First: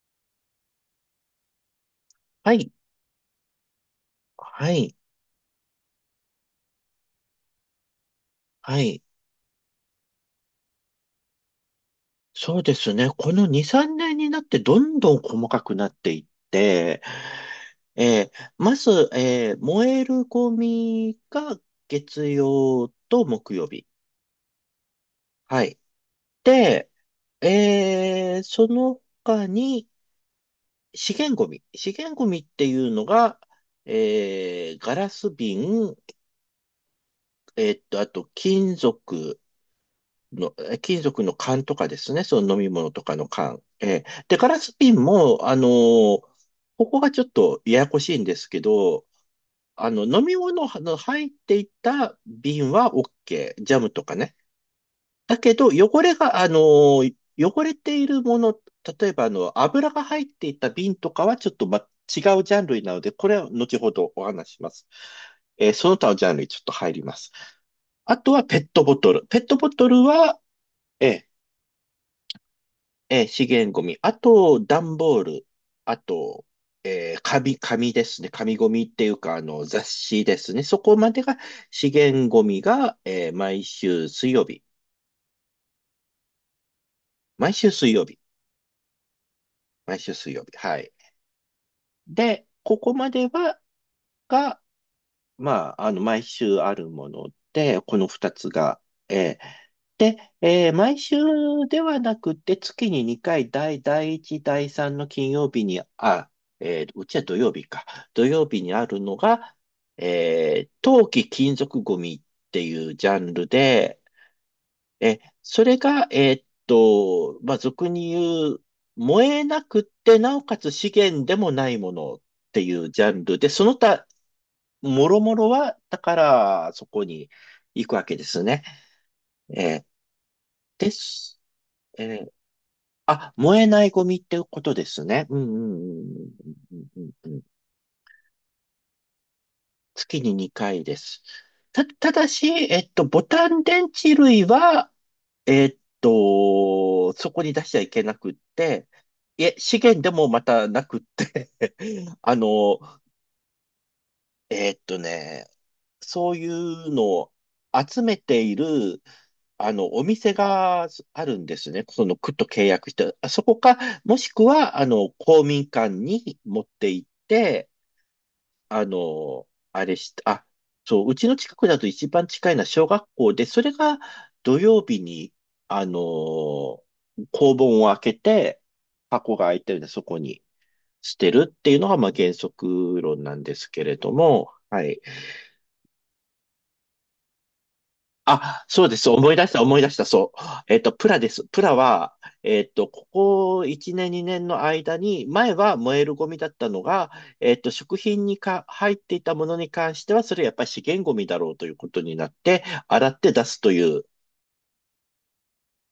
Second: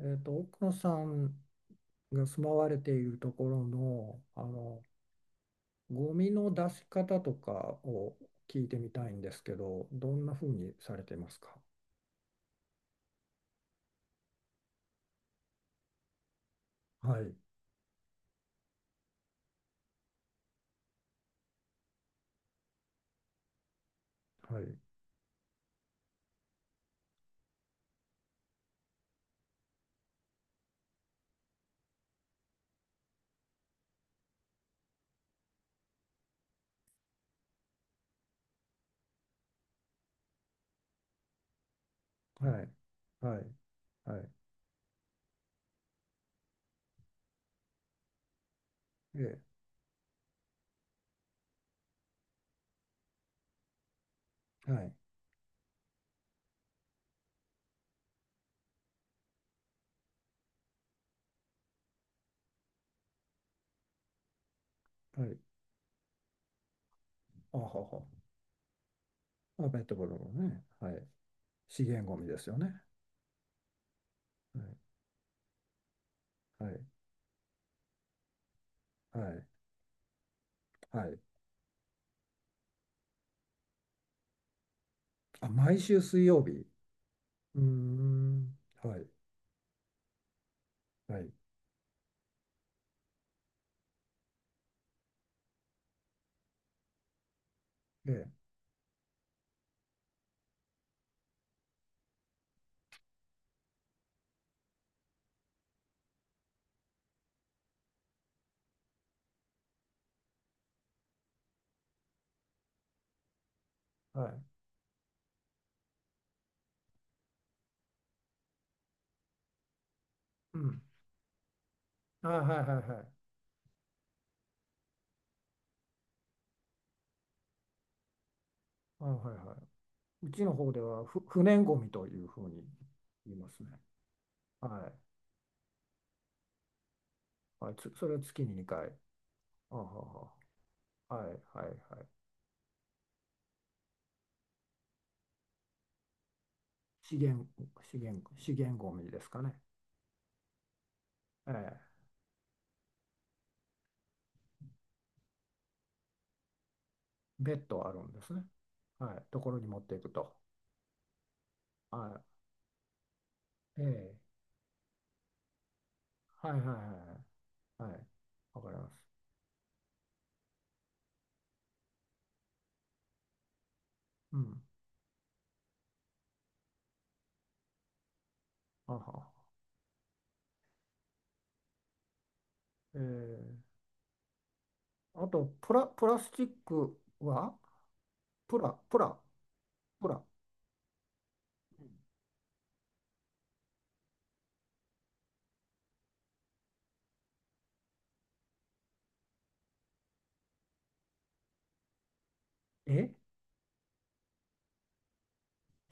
奥野さんが住はまわい、れているところの、はい、ゴミの出し方とかを聞いてはみい。たいんですけど、どんなふうにされてますか？そうですね。この2、3年になってどんどん細かくなっていって、はい。えーまず、燃えるゴミが月曜と木曜日。はい。はい。で、その他に資源ゴミ。資源ゴミっていうのが、ガラス瓶、あと金属の、金属の缶とかですね、そはの飲みい。物とかのはい。缶。えーはい。で、ガラス瓶も、ここがちょっとややこしいんですけど、えあの、飲み物の入っていた瓶は OK。ジャムとかね。え。はい。だけど、汚れているもの、例えば、あの、油が入っていた瓶とかはちょっと、ま、違うジャンルなので、これは後ほどお話しします。はい。その他のジャンルにちょっと入ります。あはは。あとはペットボトル。ペットあ、ボペットトルボトルのは、ね。はい、ええ資源ゴミですよね。資源ゴミ。あと、段ボール。あと、はい。はい。紙ですね。紙ゴミっていうはか、あい。の、雑誌ですね。そこはまい。でが資源ゴミが、毎週水曜日。あ、毎週水曜日。毎うー週水曜日。ん。はい。毎週水曜日。はい。はい。で、ここまでは、が、まあ、あの、毎週あるもので、このえ二え。つが、えーで、えー毎週ではなくて、月に2回、第1、第3の金曜日に、うちは土曜日か。土曜日にあるのが、えー冬金属ゴミっていうジャンルで、はい。えそれが、まあ、俗に言う、燃えなくって、なおうかつん。資源でもないものっあ、はい。ていはい。うはジい。ャンルで、その他もろもろは、だから、そこに行くわけですね。あ、はいはえーい。うちの方でではふす。不燃ゴミえというーふうにあ、言います燃えね。ないゴミってことではい。すね。うんうんうんうんうんうんうん。はい、それは月に2回。あは月は。に2回です。はいはいはい。ただし、えっと、ボタン電池類は、えっと、資そこ源、に出しちゃいけなくっ資源て、ゴミですかいね。え、資源でもまたなくって。 ええ、あの、えっとね、そういうのを別途ある集んめですね。ている、はい。ところにあ持っての、いおくと。店があるんですね。そのは区と契約して、あそこか、い。えもえ。しくは、あの、公民館にはいはい持っはて行って、いはい。はい。わかりあます。の、あれして、あ、そう、うちの近くだと一番近いのは小学校で、それがう土ん。曜日に、あの、校門を開けて、あはは。箱が開いてるんで、そこに捨てるっていうのが、まあ、原え則論なんでえ。すけれども、はい。あと、プラスチックはプあ、ラ、そうでプす。ラ、思い出した、プラ。そう。えっと、プラです。プラは、えっと、ここ1年、2年の間に、前は燃えるゴミだったのが、食品にか入っていたものに関しては、それやっぱり資源ゴミだろうということになって、洗えって出すという、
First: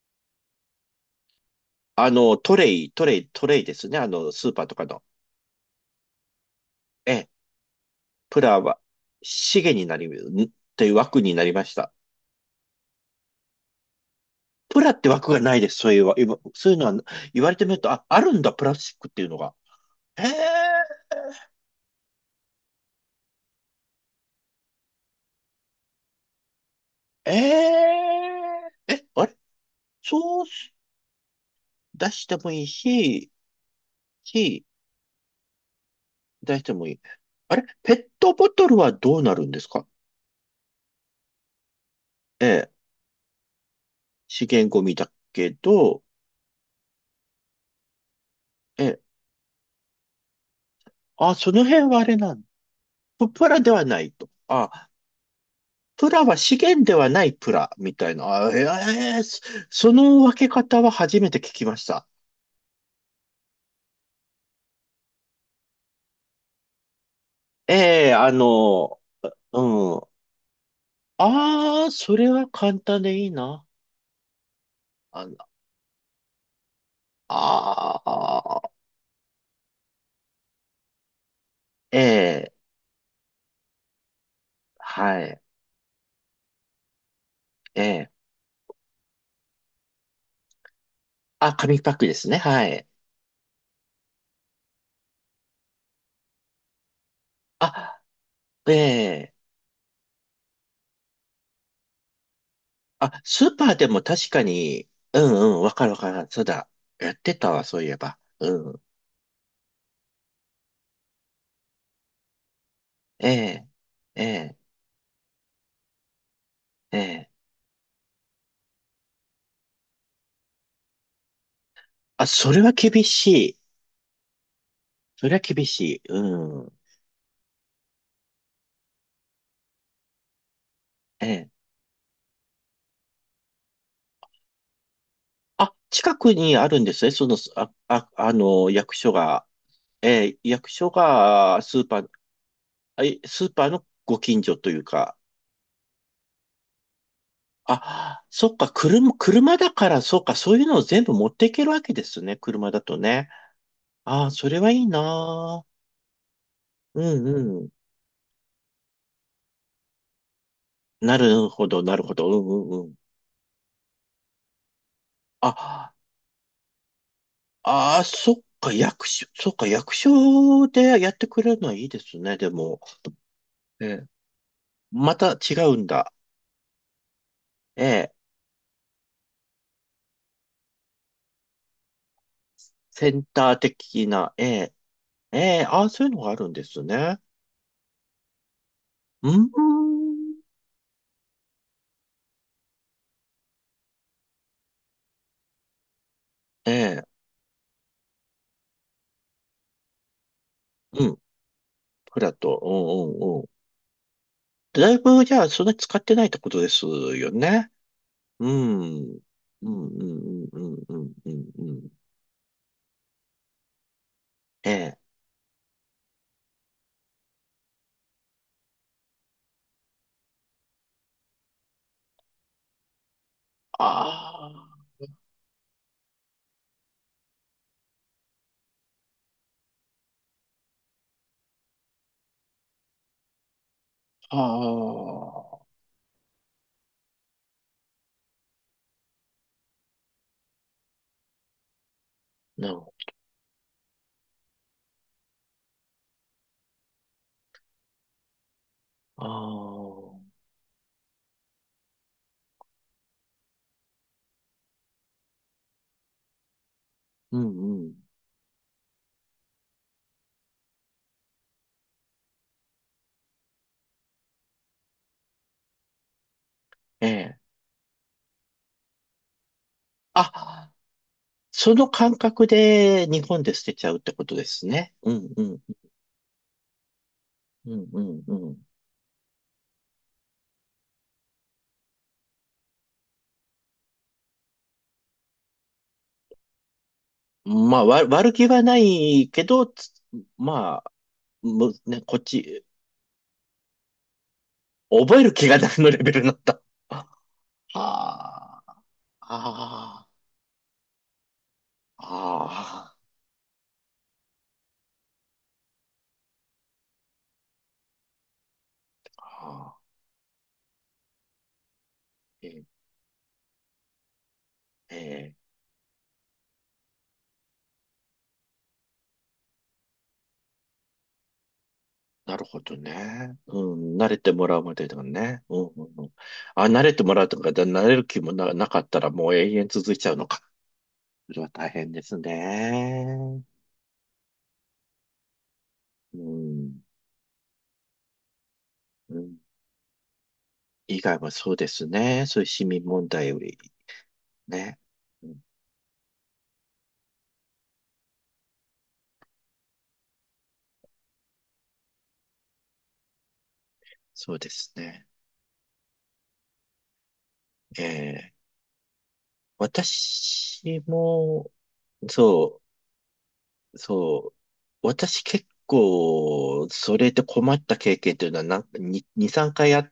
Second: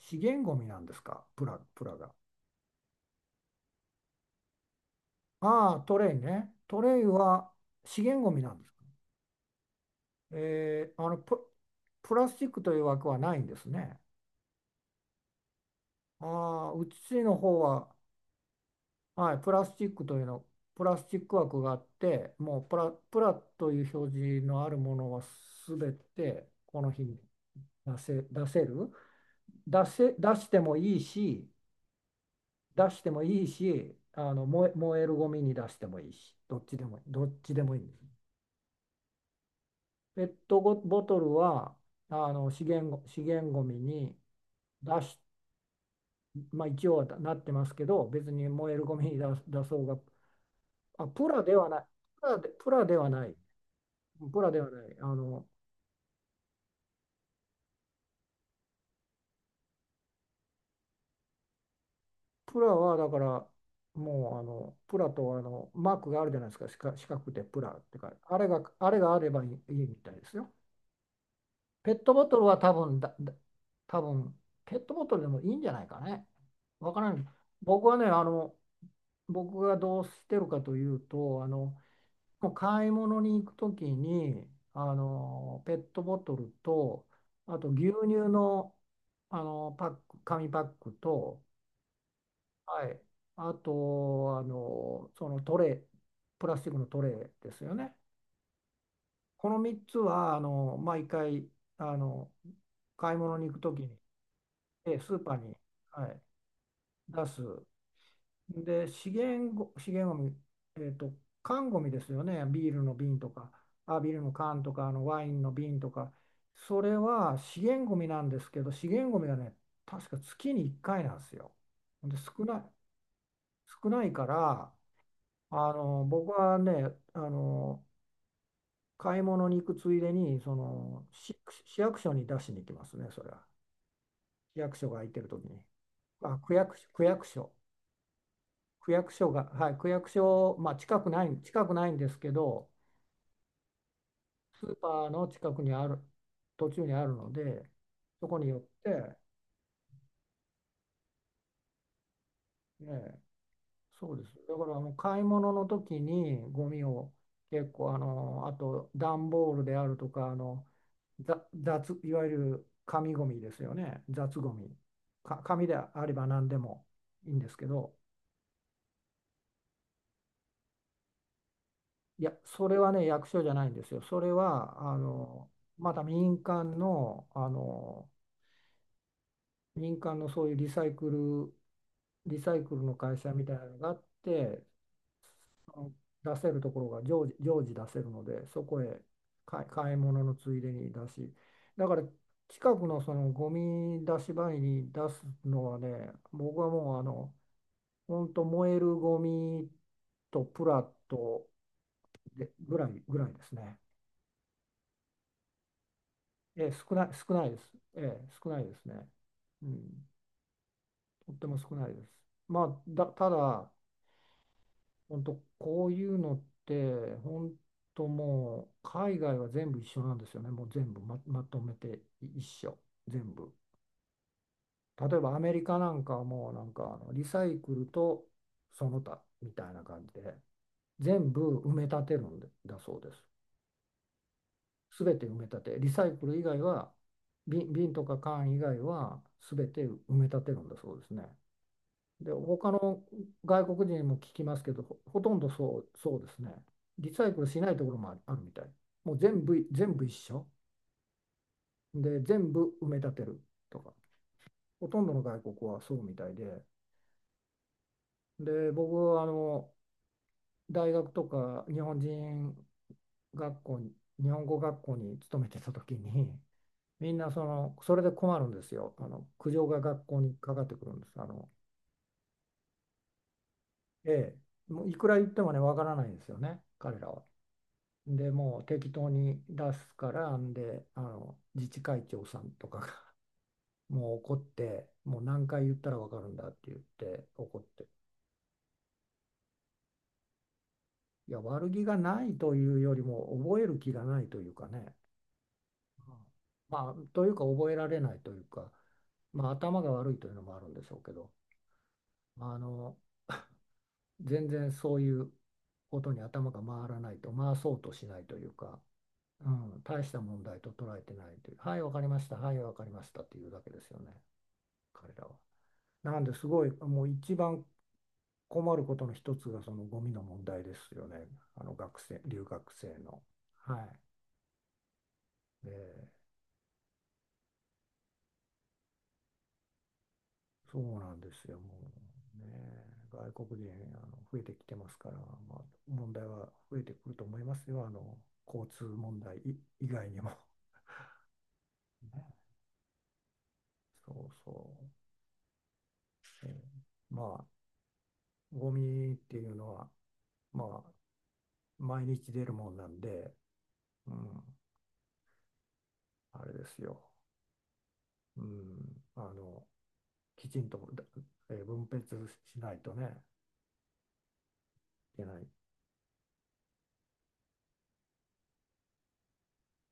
資源ゴミなんですか、プラが？あの、トレイですね。あの、スーパーとかの。ああ、トレイね。トレイええ、は資源ゴミプなんラですは、か？資源になり、といえうー、あの枠になプ、りました。プラスチックという枠はないんですね。プラって枠がないです。そういうわ、あ今そあ、ういううのは、ちの言われ方てみると、は、あ、あるんだ、プラスチックっていうはのい、プが。ラスチックというへえ。の、プラスチック枠があって、もうプラという表示のあるものはすべてこの日にえ出せえる。ーえ、あれ出せ、出そうしてもいいし、出してもいい出してもし、いいし、し、燃えるゴミに出してもいいし、出してもいい。どっちあでれもいいんでペッす。トボトルはどうなるんですか。ペットボボトルはええ、資源ごみに資源ゴミ出だし、けど、まあ、一応はなってますけど、別に燃えるえごえ、みに出出そうが、あ、あ、その辺はあれプなラん、で、プラではない、プラではないと。プラではなあ、い、プラは資源ではないプラ、みたいな。その分け方は初めて聞きました。プラはだから、もうプラとマークがあるじゃないですか、四角くてプラってえか、え、ああれの、があればいい、いいうみん。たいですよ。ああ、ペットそボれトルはは簡単でいいな。多分ペットボトルあでの、もいいんじゃないかね。わからない。僕はあね、あ、僕がどうしてるかというと、もええ、う買い物に行くときに、はい。ペットボトルと、あとえ牛え。乳の、パック、紙パックと、あ、紙パックですね。はい。はい、あと、そのトレー、プラスチックのトレーですよね。あ、ええ。この3つは、毎回、あの、買いあ、物にス行ーくパとーきでに、も確かに、スうーパーんに、うん、わかるわはかい、る。そうだ。やっ出てす。たわ、そういえば。うん。で、資源ゴミ、えっと、缶ゴミですよね、ビールの瓶えとか、え。あ、ビールえのえ。缶とか、ワインの瓶とか、それええ。は資源ゴミなんですけど、資源ゴミはね、確か月に1回なんですよ。で、あ、それは厳しい。少ないから、それは厳しい。僕はうん。ね、買い物に行くついでに、ええ。市役所に出しに行きますね、それは。市役所が空いてる時に。あ、近くあ、にあるんです区ね。そ役の、所。あの、区役役所所が、が。はい、区役ええ、所、役まあ、所が、近くスなーいんパでー、すけど、え、スーパーのご近所スとーいうパーか、の近くにある、途中にあるので、あ、そこにそっ寄っか、て、車だから、そっか、そういうのを全部持っていけるわけですね、車だえとえ、ね。そうでああ、す。そだれかはいらいな買い物のあ。時にゴミうをんう結ん。構、あと段ボールであるとか、なるほど、なるいほわど。ゆうるんうんうん。紙ゴミですよね、雑ゴミ。紙であ、あれば何でもいいんですけど、ああ、そっか、役所、そっか、役所でやってくれるのはいいですいや、ね、でそれも。はね、役所じゃないんでえすよ。え、それは、また違うんまただ。ええ、民間のそういうリサイクルのセ会ン社みたタいーなのがあっ的な、えて、え、ええ、そああ、のそういうのがあ出るせんるでとこすろがね。常時出せるので、そこへうん、買い物のついでに出し、だから近くのそのゴミ出し場に出すのはね、僕はえもう、え、本当燃えるゴミとプラうん、とフラッでト、うぐんらいうんでうん。すね。だいぶ、じゃあ、そんなに使ってないってことですよ少ないです。ね。う少ないですん。ね。うん、ううん、ん、うん、うん、うん、うとってん。もう少なんいです。まあ、ただ、ええ。本当こういうのって、本当もう、海外は全部一緒なんですよね。もう全部まとめて一緒。全部。あ例えばアメリカなんかはもうなんかリサイクルとその他みたいな感じで全部埋め立てるんでだそうです。あ、全て埋め立ああ、て、リサイクル以外は、瓶とか缶以外は全て埋め立てるんだそうですね。で、な他るほのど。外国人にも聞きますけど、ほとんどそうですね。リサイクルしないところもあるみたい。もうあ全部一緒。で、全部埋め立てるとか、ほとんどの外国はそうみたいで、あ、うん、うん。で、僕は大学とか学校に、日本語学校に勤めてた時に、えみんなえ。その、それで困るんですよ。苦情が学校にかかっあ、てくるんです。その感覚で日本で捨てちゃうってこえとですえ、もうね。いくら言ってうもね、ん、わからないんですよね、彼らは。うん、で、うもん、う適当に出すから、んで、自治会長さんとかが もう怒って、もう何回言ったらわかるんだって言ってう怒っん。まあ、て。悪気はないけど、まあ、いや、悪む、気がね、こっないとち、いうよりも、覚える気がないというかね。覚える気がないのレうベルん、になった。まあ、あというか、覚えられないというあ、あか、まあ、頭があ。悪いというのもあるんでしょうけど、ああの、全然そういうことに頭が回らないと、回そうとしないというか、うああ。ん、大した問題と捉えてないという、はい、わかりました、えはい、え、わかりましたっていうだけですよね、彼らええ、は。なんですごい、もう一番困ることの一つがそのゴミの問題ですよね、な留るほ学ど生の。ね。うはん、慣れてもらうまでだね。うん、い。で、うん、うん。あ、慣れてもらうとか、慣れる気もなかったらもう永遠続いちゃうのか。そうなんでそれすはよ、大変もですうね、ね。外国人増えてきてますから、まあ、問う題は増えん、てくると思いますよ、交通う問題ん。以外にも。以外はそうですね。ね、そういう市民問題よりそうそね。うん、う。ええ、まあ、ゴミっていうのは、まあ、毎日出るもんなんで、うそうん、ですね。あれですよ。ええ、うん、きち私んと、も、分別しそう、ないとね、そう。い私けない。結構、それで困った経験というのはなんか2、3回あっ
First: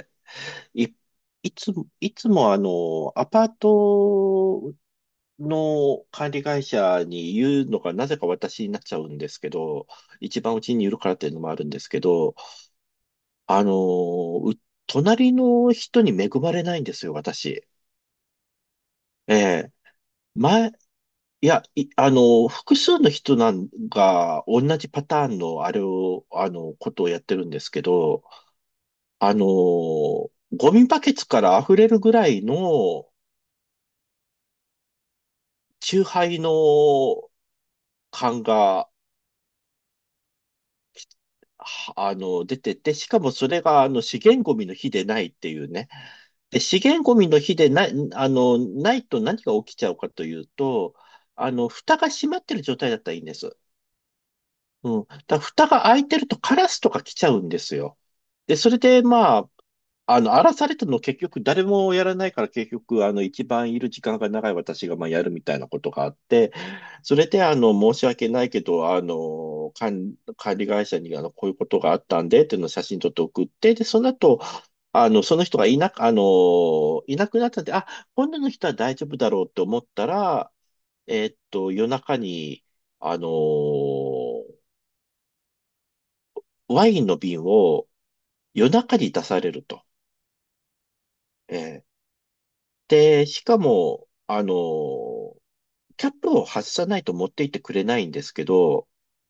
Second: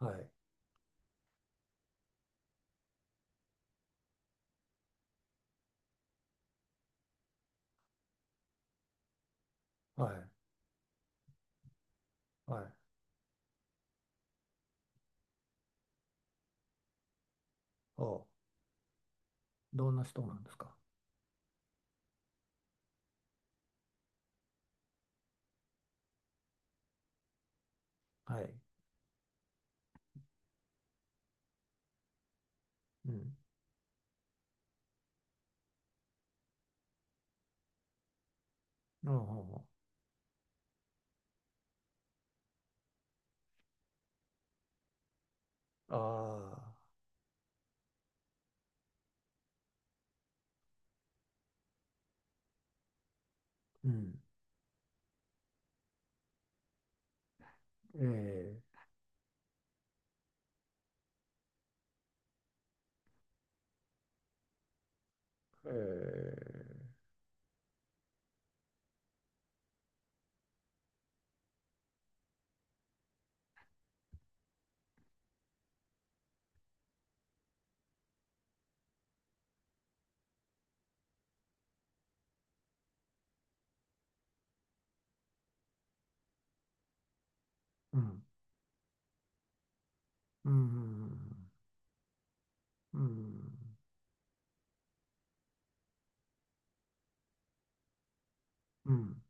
はい。い、いつもあの、アパートの管理会社に言うのがなぜか私になっちゃうんですけど、はい。一番うちにいるからっていうのもあるんですけど、はい。あの、隣の人に恵まれないんですよ、私。お、ええ。どんな人なんです前、か？いや、あの、複数の人なんが同じパターンのあれを、あの、ことをやってるんですけど、はい。あの、ゴミバケツから溢れるぐらいのうん。酎ハイの缶が、うん。うん。はあの、出てて、しかもそれが、あの、資源ゴミの日でないっていうね。で、ああ資源ゴミの日でない、あの、ないと何が起きちゃうかというと、あの、蓋が閉まってる状態だったらいいんです。ー。うん。うん。だから蓋が開いてるとカラスとか来ちゃうんですよ。で、えそれで、まあ、あの、荒らされたの結局誰もやらないから結局、あの、一番いる時間が長い私がまあやるみたいなー。えことがあって、ー。それで、あの、申し訳ないけど、あの、管理会社にあの、こういうことがあったんで、っていうのを写真撮って送って、で、その後、あの、その人がいなく、あの、いなくなったんで、あ、今度の人は大丈夫だろうって思ったら、夜中に、あの、ワインの瓶をうん。夜中に出されると。うん。うん。えーうん。うで、しかん。も、キャップを外さないと持っていってくれないんですけど、うん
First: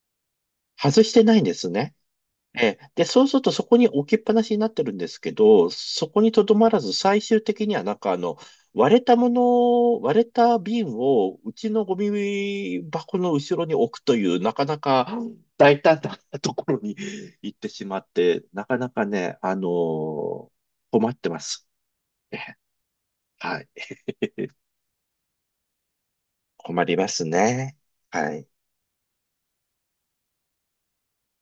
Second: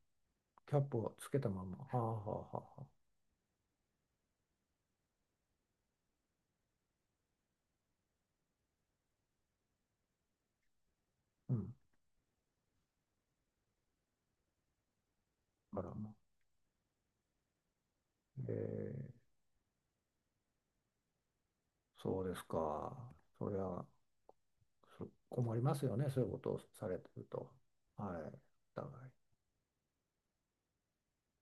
キャップ外しをてつなけいんたでますま。はね。あはあはあはええ。あ。で、そうするとそこに置きっぱなしになってるんですけど、そこにとどまらず最終的にはなんかあの、割れた瓶をううちん。のゴミ箱の後ろに置くというなかなか大あら胆ま。なところに行ってしまって、えなかなー、かね、あの困ってます。そうでえすえ、か。そりはい。ゃ、困りますよね。そういうことを困さりれてまるすと。ね。ははい。い。お互い